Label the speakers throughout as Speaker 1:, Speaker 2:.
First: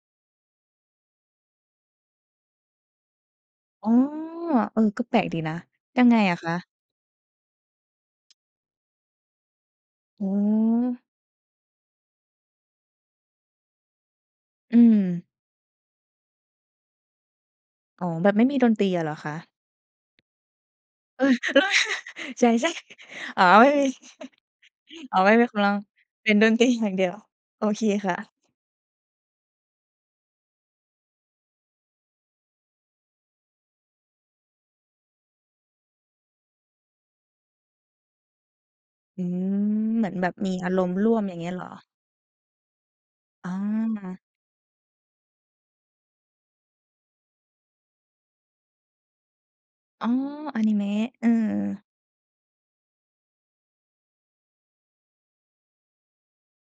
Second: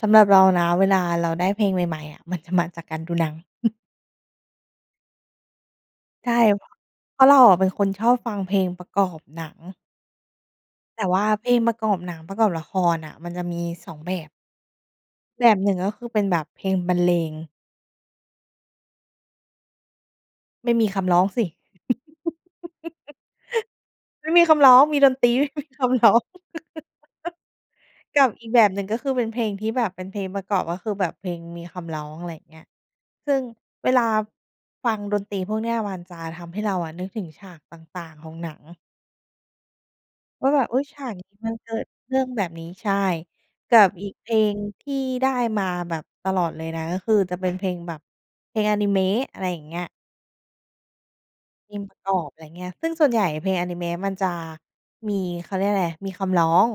Speaker 1: สำหรับเรานะ เวลาเราได้เพลงใหม่ ๆ อะ มันจะมาจากการดูหนัง
Speaker 2: อ๋อ เออ ก็แปลกดีนะ ยังไง
Speaker 1: ใช่
Speaker 2: อะค
Speaker 1: เพ
Speaker 2: ะ?
Speaker 1: ราะ เพราะเราอะเป็นคนชอบฟังเพลงประกอบหนัง
Speaker 2: อื
Speaker 1: แต
Speaker 2: ม
Speaker 1: ่ว่าเพลงประกอบหนัง ประกอบละครน่ะ มันจะมี 2 แบบ
Speaker 2: อืม
Speaker 1: แบบ 1 ก็คือเป็นแบบเพลงบรรเลง
Speaker 2: อ๋อ แบบไม่มีดนตรีอะเหรอคะ?
Speaker 1: ไม่มีคำร้
Speaker 2: เ
Speaker 1: อ
Speaker 2: อ
Speaker 1: ง
Speaker 2: อ
Speaker 1: สิ!
Speaker 2: ใช่ ๆ อ๋อ ไม่มี
Speaker 1: ไม่มีคำร้อง มีด
Speaker 2: อ๋
Speaker 1: น
Speaker 2: อ
Speaker 1: ต
Speaker 2: ไ
Speaker 1: ร
Speaker 2: ม
Speaker 1: ี
Speaker 2: ่
Speaker 1: ไ
Speaker 2: มี
Speaker 1: ม่
Speaker 2: ค
Speaker 1: ม
Speaker 2: ำร
Speaker 1: ี
Speaker 2: ้อง
Speaker 1: คำร้อง
Speaker 2: เป็น ดนตรี อย่างเดียว โอเคค่
Speaker 1: กับ
Speaker 2: ะ
Speaker 1: อีกแบบหนึ่ง ก็คือเป็นเพลงที่แบบเป็นเพลงประกอบ ก็คือแบบเพลงมีคำร้อง อะไรอย่างเงี้ย ซึ่งเวลา ฟังดนตรีพวกเนี่ย มันจะทำให้เราอะนึกถึงฉากต่าง ๆ ของหนัง
Speaker 2: อืม เหมือนแบบ
Speaker 1: ว่
Speaker 2: ม
Speaker 1: า
Speaker 2: ี
Speaker 1: แบบ
Speaker 2: อา
Speaker 1: อุ๊
Speaker 2: ร
Speaker 1: ย!
Speaker 2: มณ
Speaker 1: ฉ
Speaker 2: ์
Speaker 1: า
Speaker 2: ร่
Speaker 1: ก
Speaker 2: วม
Speaker 1: นี้
Speaker 2: อย่างเงี
Speaker 1: ม
Speaker 2: ้
Speaker 1: ั
Speaker 2: ย
Speaker 1: น
Speaker 2: เหร
Speaker 1: เ
Speaker 2: อ?
Speaker 1: กิดเรื่องแบบนี้ ใช่
Speaker 2: อ๋อ
Speaker 1: กับอีกเพลงที่ได้มาแบบตลอดเลยนะ ก็คือจะเป็นเพลงแบบ เพลงอานิเมะ อะไรอย่างเงี้ย
Speaker 2: อ้อ อานิเมะ เออ
Speaker 1: เพลงประกอบ อะไรอย่างเงี้ย ซึ่งส่วนใหญ่เพลงอานิเมะมันจะ มีเขาเรียกว่าอะไร มีคำร้อง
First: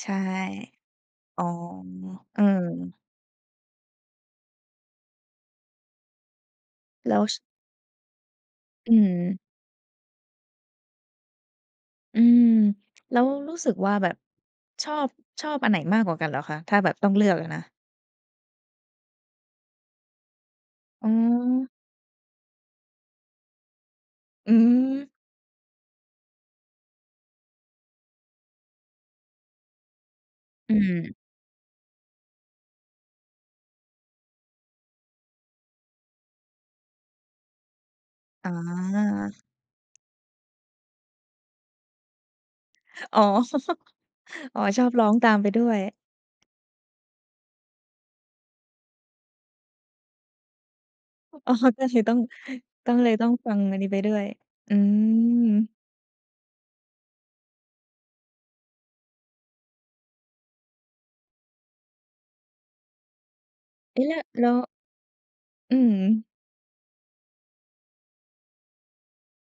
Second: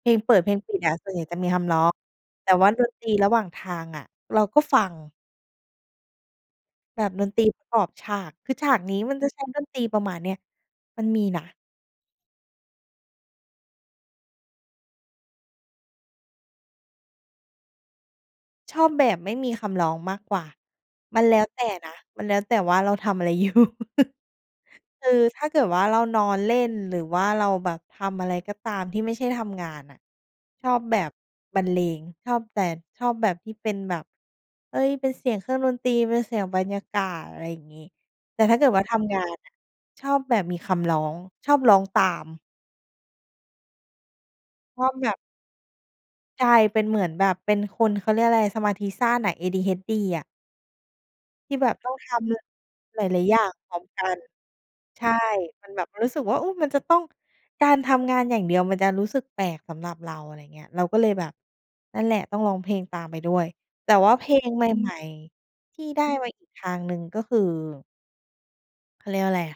Speaker 1: เพ
Speaker 2: ใช
Speaker 1: ล
Speaker 2: ่
Speaker 1: งเปิดเพลงปิดอะ ส่วนใหญ่จะ
Speaker 2: อ๋
Speaker 1: ม
Speaker 2: อ
Speaker 1: ีคำร้อง
Speaker 2: เออ
Speaker 1: แต่ว่าดนตรีระหว่างทางอะ เราก็ฟัง แบบ
Speaker 2: แล้
Speaker 1: ด
Speaker 2: ว
Speaker 1: นต
Speaker 2: ช
Speaker 1: รีประกอบฉาก คือฉาก
Speaker 2: อื
Speaker 1: นี้มันจะ
Speaker 2: ม
Speaker 1: ใช้ดนตรีประมาณเนี้ย มันมีนะ
Speaker 2: อืม แล้วรู้สึกว่าแบบ ชอบ ชอบอันไหนมากกว่ากันเหรอคะ? ถ้าแบบต้องเลือกอะนะ
Speaker 1: ชอบแบบไม่มีคำร้องมากกว่า
Speaker 2: อื
Speaker 1: มันแล้วแต
Speaker 2: อ
Speaker 1: ่นะ มันแล้วแต่ว่าเราทำอะไร อยู่
Speaker 2: อื
Speaker 1: ค
Speaker 2: อ
Speaker 1: ือถ้าเกิดว่าเรานอนเล่น หรือว่าเราแบบทำอะไรก็ตามที่ไม่ใช่ทำงานน่ะ ชอ
Speaker 2: อื
Speaker 1: บแบบ
Speaker 2: ม
Speaker 1: บรรเลง ชอบแบบ ชอบแบบที่เป็นแบบ เอ๊ย! เป็นเสียงเครื่องดนตรี เป็นเสียงบรรยากาศ อะไรอย่างงี้ แต่
Speaker 2: อ๋
Speaker 1: ถ้าเกิดว่าทำงาน
Speaker 2: อ
Speaker 1: น่ะ ชอบแบบมีคำร้อง ชอบร้องตาม
Speaker 2: อ๋อ อ๋อ
Speaker 1: ช
Speaker 2: ชอ
Speaker 1: อ
Speaker 2: บ
Speaker 1: บ
Speaker 2: ร้
Speaker 1: แบ
Speaker 2: อง
Speaker 1: บ
Speaker 2: ตามไปด้วย
Speaker 1: ใช่ เป็นเหมือนแบบ เป็นคน เขาเรียกอะไร สมาธิสั้นน่ะ ADHD อะ
Speaker 2: อ
Speaker 1: ท
Speaker 2: ๋
Speaker 1: ี
Speaker 2: อ
Speaker 1: ่แ
Speaker 2: ก
Speaker 1: บบ
Speaker 2: ็
Speaker 1: ต้อ
Speaker 2: เล
Speaker 1: ง
Speaker 2: ย
Speaker 1: ท
Speaker 2: ต้อง
Speaker 1: ำ ล
Speaker 2: ต้อง
Speaker 1: หล
Speaker 2: เลย
Speaker 1: า
Speaker 2: ต
Speaker 1: ย
Speaker 2: ้อ
Speaker 1: ๆ
Speaker 2: ง
Speaker 1: อย่า
Speaker 2: ฟั
Speaker 1: ง
Speaker 2: ง
Speaker 1: พร
Speaker 2: อั
Speaker 1: ้อ
Speaker 2: น
Speaker 1: ม
Speaker 2: นี้ไป
Speaker 1: ก
Speaker 2: ด
Speaker 1: ั
Speaker 2: ้
Speaker 1: น
Speaker 2: วย อื
Speaker 1: ใช่ ม
Speaker 2: ม
Speaker 1: ันแบบรู้สึกว่า อุ๊ย! มันจะต้อง การทำงานอย่างเดียว มันจะรู้สึกแปลกสำหรับเรา อะไรอย่างเงี้ย เราก็เลยแบบ นั่นแหละต้องร้องเพลงตามไปด้วย แต่
Speaker 2: เอ๊ะ
Speaker 1: ว
Speaker 2: แ
Speaker 1: ่า
Speaker 2: ละ
Speaker 1: เพล
Speaker 2: แล้
Speaker 1: ง
Speaker 2: ว
Speaker 1: ใหม่
Speaker 2: อ
Speaker 1: ๆ
Speaker 2: ื
Speaker 1: ที่
Speaker 2: อฮ
Speaker 1: ได้
Speaker 2: ึ
Speaker 1: มาอีกทางหนึ่งก็คือ เขาเรียกว่าอะไรอะ